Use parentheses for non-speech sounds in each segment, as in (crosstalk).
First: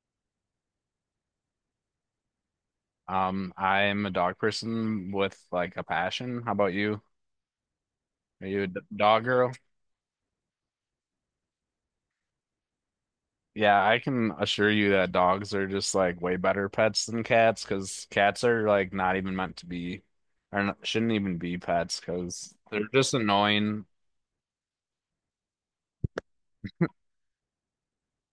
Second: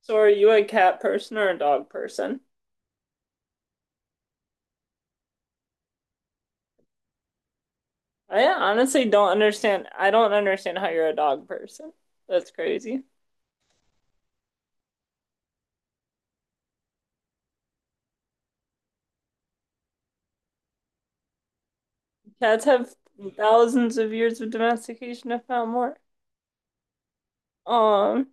So are you a cat person or a dog person? I am a dog person with like a passion. How about you? I Are you a honestly dog don't girl? understand. I don't understand how you're a dog person. That's crazy. Yeah, I can assure you that dogs are just like way better pets than cats because cats are like not even meant to be, or not, shouldn't even be pets because Cats they're have just annoying. thousands of years of domestication, if not more. Um,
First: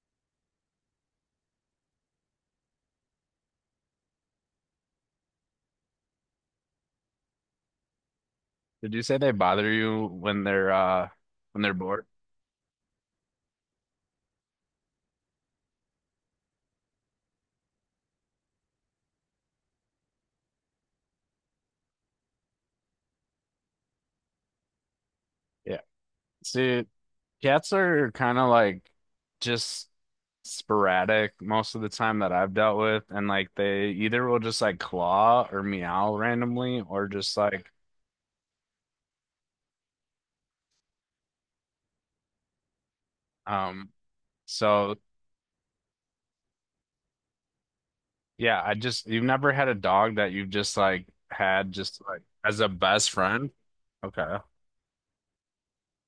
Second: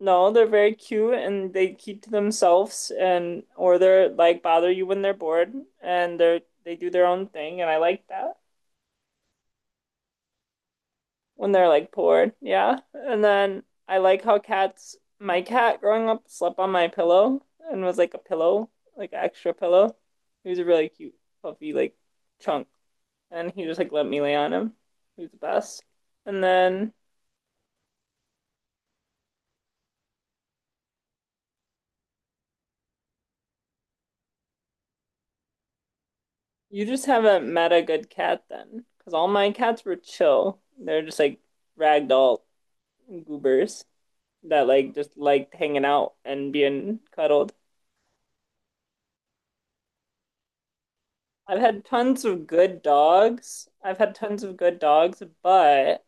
no, they're very cute and they keep to themselves, and or they're like bother you when they're bored, and they do their own thing and I like that. Did you say they bother you When when they're they're like bored? bored. Yeah. And then I like how cats, my cat growing up slept on my pillow and was like a pillow, like extra pillow. He was a really cute, puffy, like chunk. And he just like let me lay on him. He was the Yeah. best. And See, then cats are kind of like just sporadic most of the time that I've dealt with, and like they either will just like claw or meow randomly, you just or just haven't like met a good cat then. Because all my cats were chill. They're just like ragdoll goobers um. that like So just liked hanging out and being cuddled. yeah, I just you've never had a dog that you've just like I've had had just like tons of as a good best friend. dogs. I've had Okay. tons of good dogs, but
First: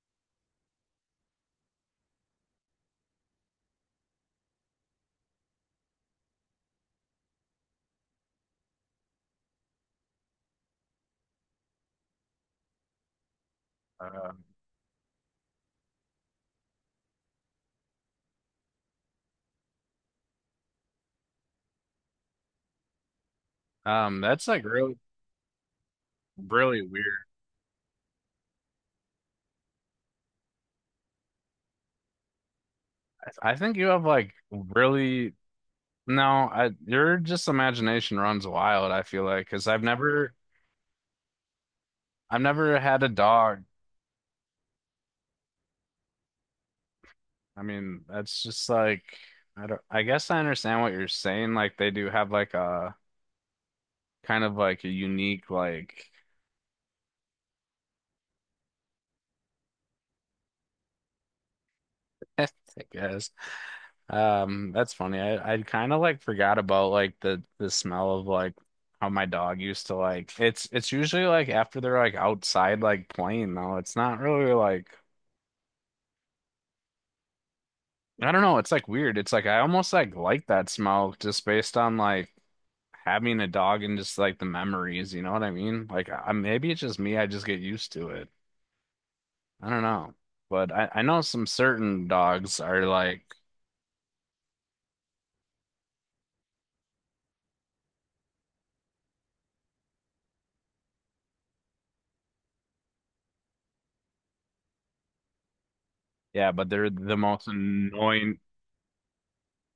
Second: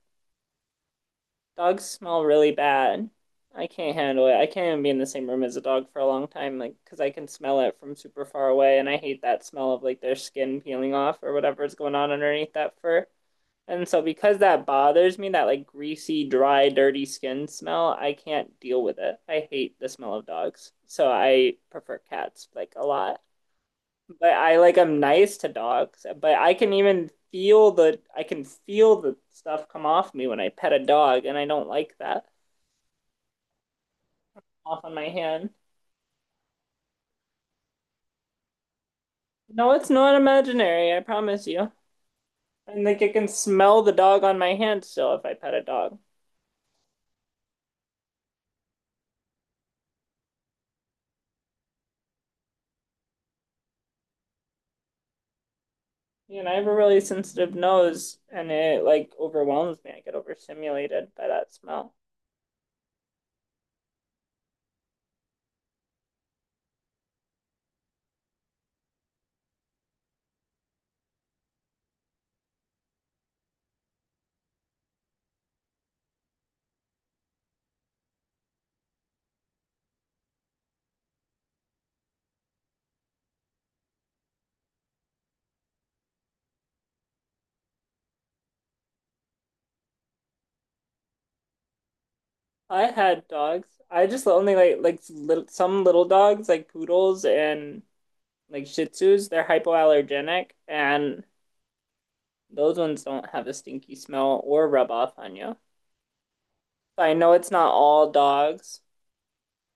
dogs smell really bad. I can't handle it. I can't even be in the same room as a dog for a long time, like, because I can smell it from super far away, and I hate that smell of like their skin peeling off or whatever is going on underneath that fur. And so, Uh, because that bothers me, that like greasy, dry, dirty skin smell, I can't deal with it. I hate the smell of dogs. So, I prefer cats like a lot. But that's I like like really I'm nice to dogs, but I can really even weird. feel the I can feel the stuff come off me when I pet a dog, and I don't like that I think you have like off on my really hand. no, I your just imagination runs wild, I feel like, because No, I've it's not never. imaginary, I promise you. I've never And like had I a can dog. smell the dog on my hand still if I pet a dog. I mean, that's just like I don't I guess I understand what you're saying. Like they do have like a kind of like a unique like You know, I have a really sensitive nose and it like overwhelms me. I get overstimulated by that smell. (laughs) I guess. That's funny. I kind of like forgot about like the smell of like how my dog used to like it's usually like after they're like outside like playing though. It's not really like I don't know. It's like weird. It's like I almost like that smell just based on like having a dog and just like the memories. You know what I mean? Like I, maybe it's just me. I just get used to it. I don't know. But I know some certain dogs I are like, had dogs. I just only like little, some little dogs like poodles and like Shih Tzus, they're hypoallergenic and those ones don't have a stinky smell or rub off on you. yeah, but they're So I the know most it's not all annoying. dogs.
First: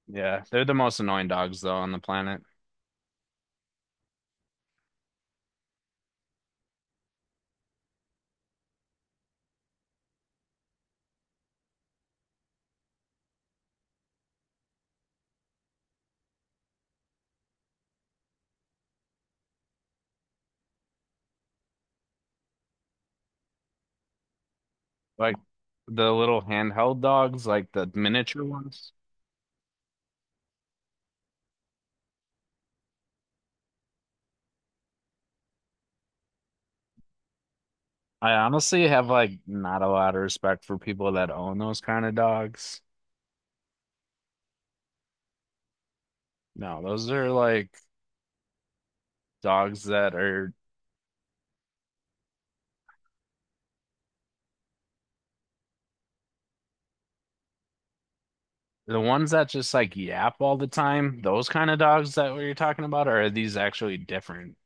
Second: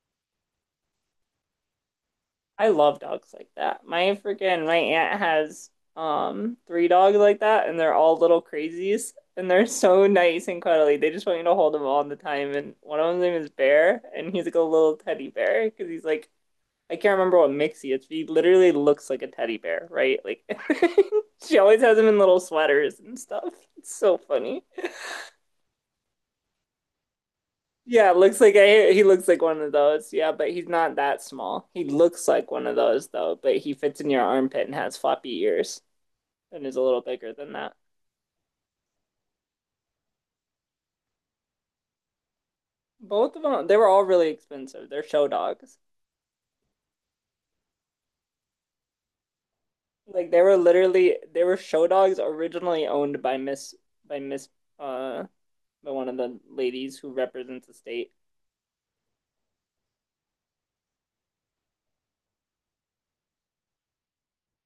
Yeah, they're the most annoying dogs though on the planet. I love dogs like that. My freaking my aunt has three dogs like that, and they're all little crazies, and they're so nice and cuddly. They just want you to hold them all the time. And one of them's name is Bear, and he's like a little teddy bear because he's like I can't remember what mix he is. He literally looks like a teddy bear, right? Like (laughs) she always has him in little sweaters and stuff. It's so funny. Like the little handheld dogs, like the Yeah, looks miniature like I, ones. he looks like one of those. Yeah, but he's not that small. He looks like one of those though, but he fits in your armpit and has floppy ears and is a little bigger than that. I honestly have like not a lot of respect for people that own those kind of dogs. Both of them, they were all really expensive. They're show dogs. No, those are like dogs that Like they are were literally they were show dogs originally owned by Miss by Miss uh by one of the ladies who represents the state. the ones that just like yap all the time, those kind of dogs that we are talking about, or are these actually different?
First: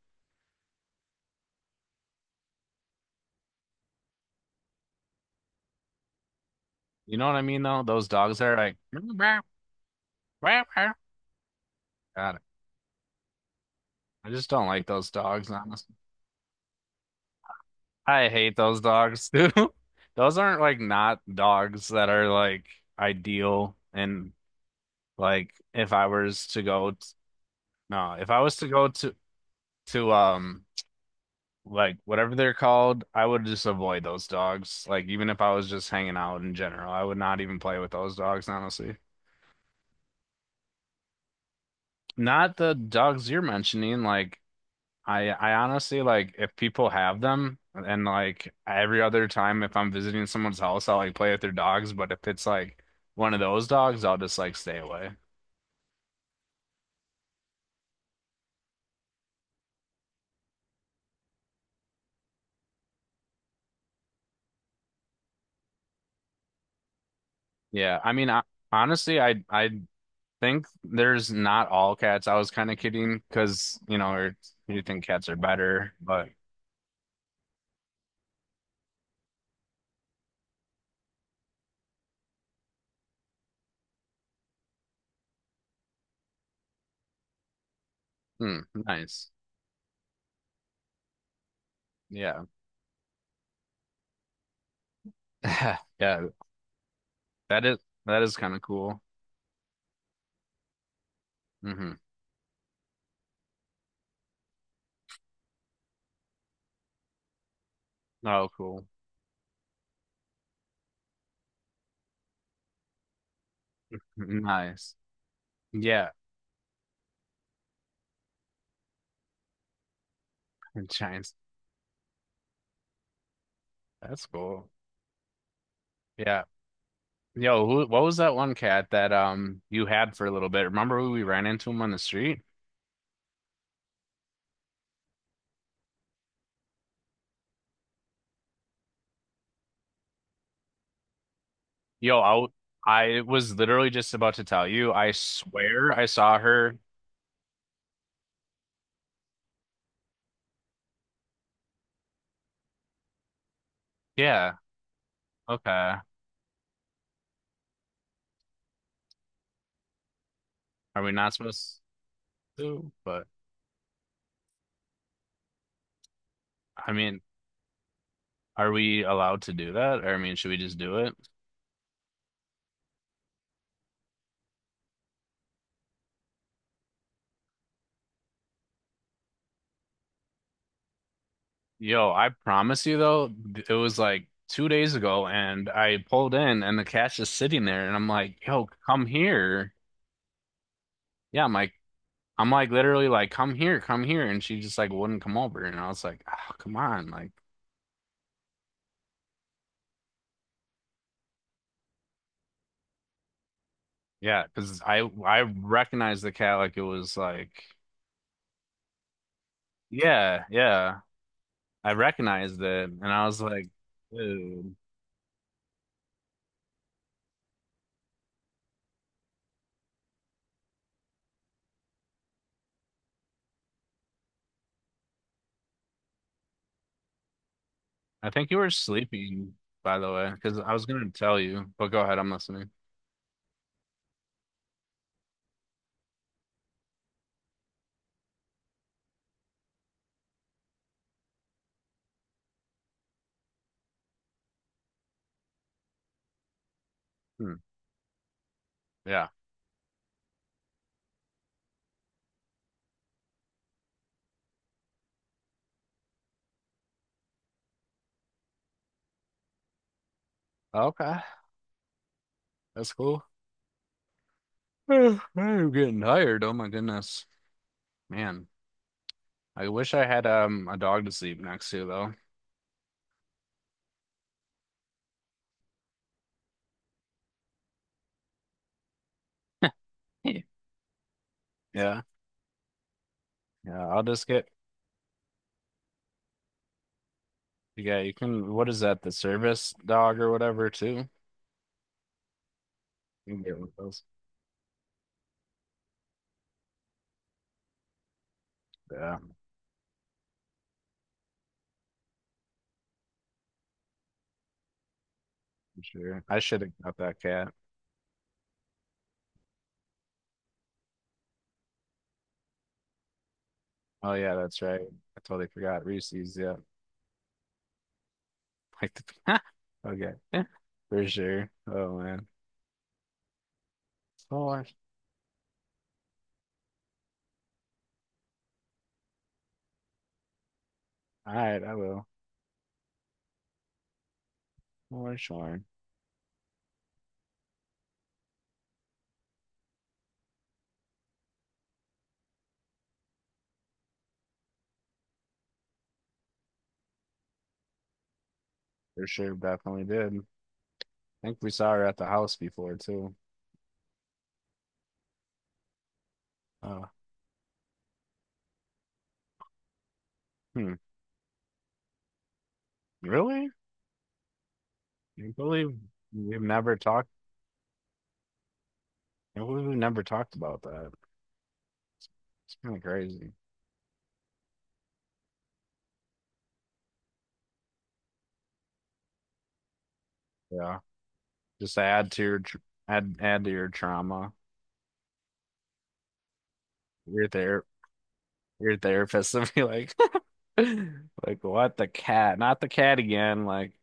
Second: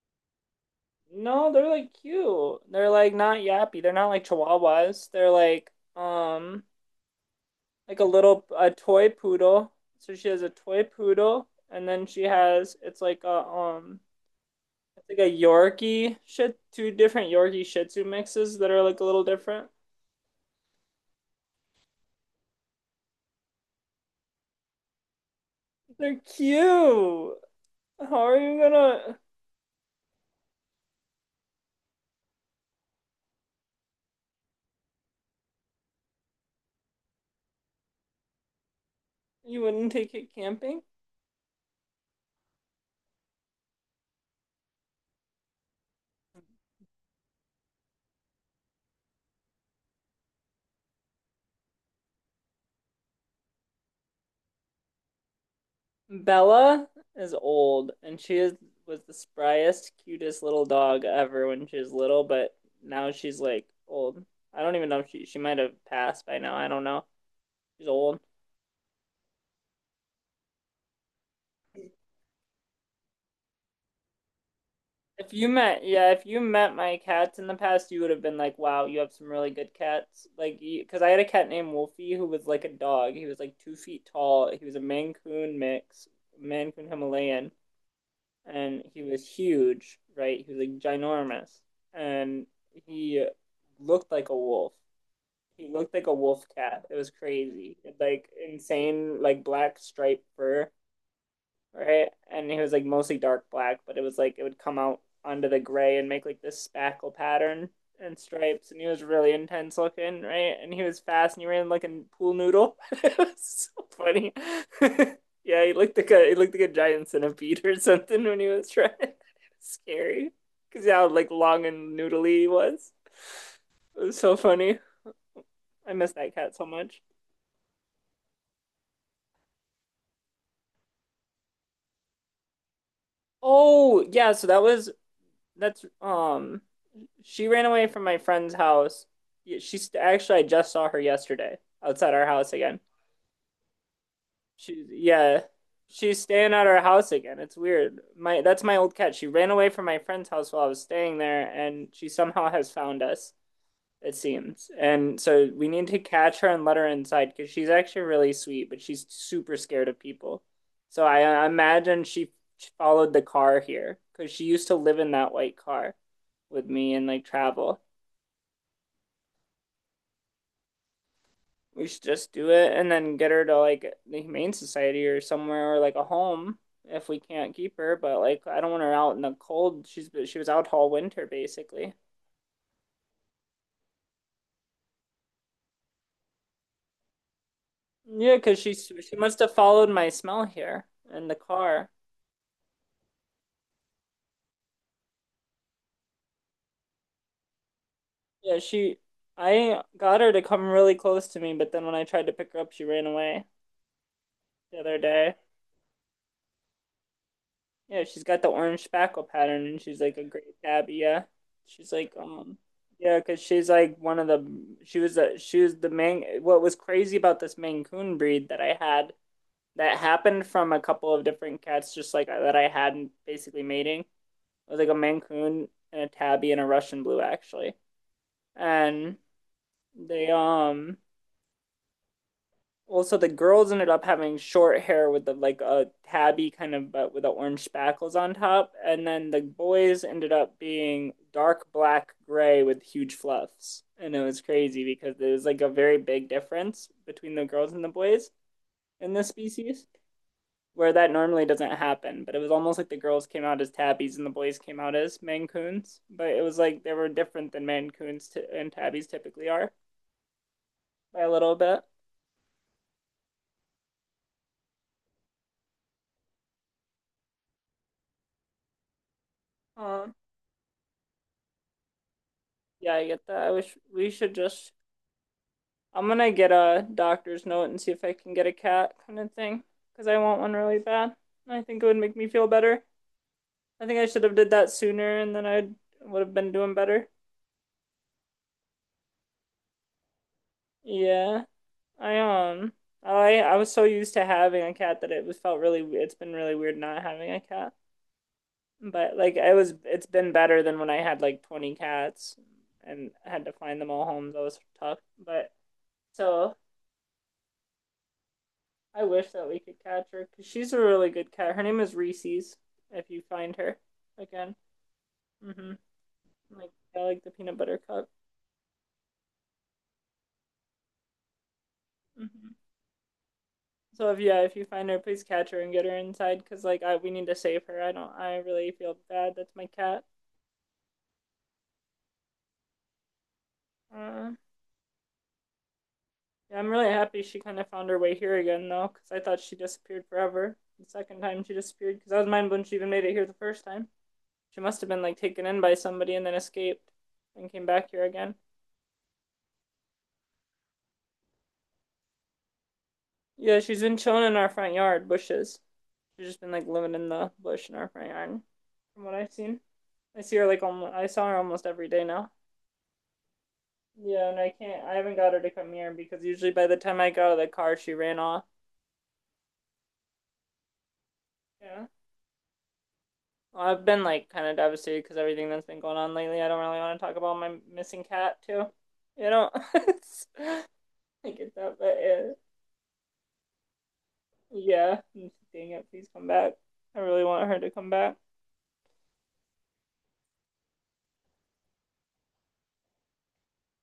No, they're like cute. They're like not yappy. They're not like chihuahuas. They're um You know what I mean though? like a Those dogs little that are a like toy poodle. So she has a toy got poodle, and then she it. has I just don't like it's those like a dogs, honestly. Yorkie shit two different Yorkie Shih Tzu I hate mixes that those are like a little dogs too. different. (laughs) Those aren't like not dogs that are like ideal and like if I They're was to cute. no, How if are I was you to go to gonna? to um like whatever they're called, I would just avoid those dogs. Like even if I was just hanging out in general, I would not even play with those dogs, honestly. You wouldn't take it camping? Not the dogs you're mentioning. Like I honestly like if people have them, and like every other time if I'm visiting someone's house, I'll like play with their dogs. But if it's like one of those dogs, I'll just like stay away. Bella is old, and she is was the spryest, cutest little dog ever when she was little, but now she's like old. I don't even know if she might have passed by now. I don't know. She's Yeah, I old. mean, I, honestly, I think there's not all cats. I was kind of kidding because you know, or you think cats If are you met, better, yeah, if but. you met my cats in the past, you would have been like, wow, you have some really good cats. Like, because I had a cat named Wolfie who was like a dog. He was like 2 feet tall. He was a Maine Coon mix, Maine Coon Himalayan, Hmm, and he was nice. huge, right? He was like ginormous. And Yeah. he looked like a wolf. He (laughs) looked like a Yeah, wolf cat. It was that crazy. is It, that like is kind of cool. insane, like black striped fur Hmm. right? And it was like mostly dark black, but it was like it would come out onto the gray and make like this spackle pattern and Oh, stripes. And he cool. was really intense looking, right? And he was fast, and he ran like a pool noodle. (laughs) It was so funny. Nice. (laughs) Yeah, he looked like Yeah, a he looked like a giant centipede or something when he was trying. (laughs) It was scary because (laughs) how like giants. long and noodly he was. It was That's so cool. funny. I miss that Yeah. cat so much. Yo, who, what was that one cat that you had for a little bit? Remember who we ran into him on the street? Oh yeah, so that was that's she ran away from my friend's house. Yeah, she's actually, I just saw her yesterday outside Yo, our I house again. I was literally just about to tell She's, you. I yeah, swear I she's saw staying at her. our house again. It's weird. My, that's my old cat. She ran away from my friend's house while I was staying there, and she somehow has found us, it Yeah. seems. And so we need Okay. to catch her and let her inside because she's actually really sweet, but she's super scared of people. Are So we I, not I supposed imagine she to? followed the But car here because she used to live in that white car with I me and mean, like travel. are we allowed to do that? Or I mean, should we just do it? We should just do it and then get her to like the Humane Society or somewhere or like a home if we can't keep her. But like, I don't want her out in the cold. She was out all winter basically. Yo, I promise you though, it was like 2 days ago and I pulled in and the cash is sitting there and I'm Yeah, like, because yo, she come she must have here. followed my smell here in the Yeah, car. I'm like literally like, come here, come here. And she just like wouldn't come over. And I was like, oh, come on. Like, Yeah, she I got her to come really close to me, but then when I tried to pick her up, she ran away yeah, the because other I day. I recognized the cat like it was like, Yeah, she's got the orange spackle pattern, and she's like a yeah, great tabby. yeah. Yeah, she's I like recognized it. And yeah, I because was she's like, like one of the dude, she was a she was the main. What was crazy about this Maine Coon breed that I had that happened from a couple of different cats, just like that I had basically mating. It was like a Maine Coon and a tabby and a Russian blue actually, I think you were and sleeping, by the way, they because I was um gonna tell you, but go ahead, I'm listening. also, the girls ended up having short hair with the like a tabby kind of but with the orange spackles on top, and then the boys ended up being dark black gray with huge fluffs. And it was crazy because there was like a very big difference between the Hmm, girls and the boys in this yeah. species, where that normally doesn't happen. But it was almost like the girls came out as tabbies and the boys came out as mancoons. But it was like they were different than mancoons t- and tabbies typically are Okay. by a little bit. That's cool. Ugh, I'm getting tired. Oh my goodness. Man, I wish I Um, had a dog to sleep next to though. yeah, I get that. I wish we should just I'm gonna get a doctor's note and see if I can get a cat kind of thing because I want Yeah. one really bad. I think it would Yeah, make me feel better. I Yeah, think I'll I should just have get did that sooner and then I would have been doing better. yeah, you can what is that, the service dog or whatever too? Yeah, I You I can I get one was of so those. used to having a cat that it was felt really it's been really weird not having a cat. But Yeah, like I was it's been better than when I had like 20 cats and I had to find them all homes. That was tough. But for sure. I so should have got that cat. I wish that we could catch her because she's a really good cat. Her name is Reese's. If you find her Oh yeah, again, that's right. I totally mm-hmm. forgot. Reese's, yeah. (laughs) Like I like the peanut butter cup. Like the (laughs) okay. Yeah, for sure. Oh man. Mm-hmm. So if yeah, if you Sure. find her, please catch her and get her inside because like I we need to save her. I don't. I really feel bad. That's my cat. All right, I will. Uh, For sure. yeah, I'm really happy she kind of found her way here again though because I thought she disappeared forever. The second time she disappeared because I was mind blown she even made it here the first time. She must have been like taken in by somebody and then escaped and came back here again. For sure, definitely did. I think we saw her at the house before too. Yeah, she's been chilling in our front yard, bushes. She's just been like Oh. living in the bush in our front yard, from what I've seen. I see her like Hmm. almost, I saw her almost every day now. Really? Yeah, and I can't, I haven't I got her to come believe here because we've usually by never the time talked. I got out of the car, she ran off. I believe we've never talked about that. Yeah. It's, it's kind of crazy. Well, I've been like kind of devastated because everything that's been going on lately. I don't really want to talk about my missing cat too. You know, (laughs) it's- Yeah. I get that, Just but add to your tr add add to your trauma. yeah, dang it, please come back. I really Your want her ther to come back. your therapist would be like, (laughs) like what the cat? Not the cat again. Like,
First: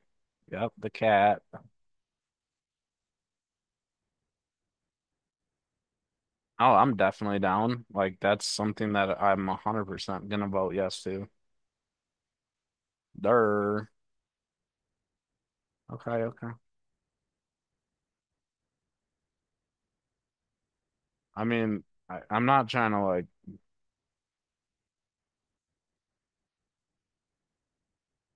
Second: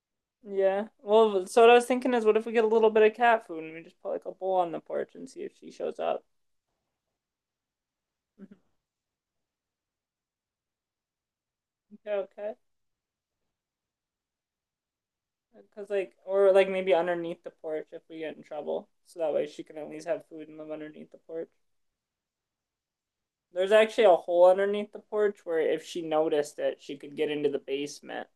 yep, Yeah. the cat. Well, so what I was thinking is, what if we get a little bit of cat food and we just put like a bowl on the porch and see if she shows up? Oh, I'm definitely down. Like that's Mhm. something that I'm 100% gonna vote yes to. Okay, okay. There. Because like, Okay, or okay. like maybe underneath the porch if we get in trouble, so that way she can at least have food and live underneath the I porch. mean, I, I'm not trying to like, There's actually a hole underneath the porch where if she noticed it, she could get into the basement,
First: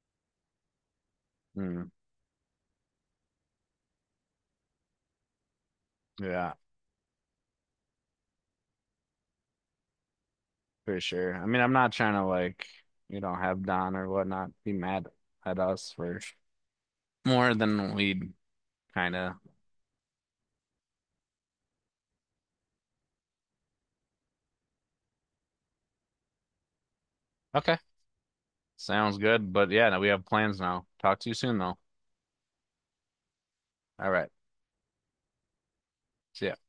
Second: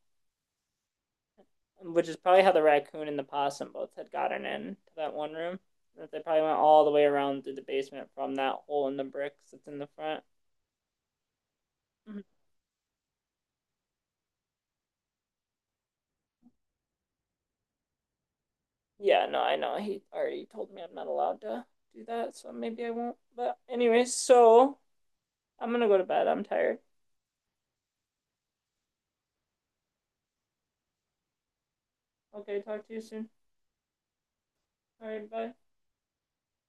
mm, which is probably how the raccoon and the possum both had gotten in to that one room. That they probably yeah. went all the way around through the basement from that hole in the bricks that's in the front. For sure. I mean, I'm not trying to like, you know, have Don or whatnot be mad at us for more than we'd kind Yeah, of. no, I know. He already told me I'm not allowed to do that, so maybe I won't. But anyways, so I'm gonna go to bed. I'm tired. Okay, sounds good. But yeah, no, we have plans now. Talk to you soon, though. Okay, talk to you soon. All right, All right, bye. see ya.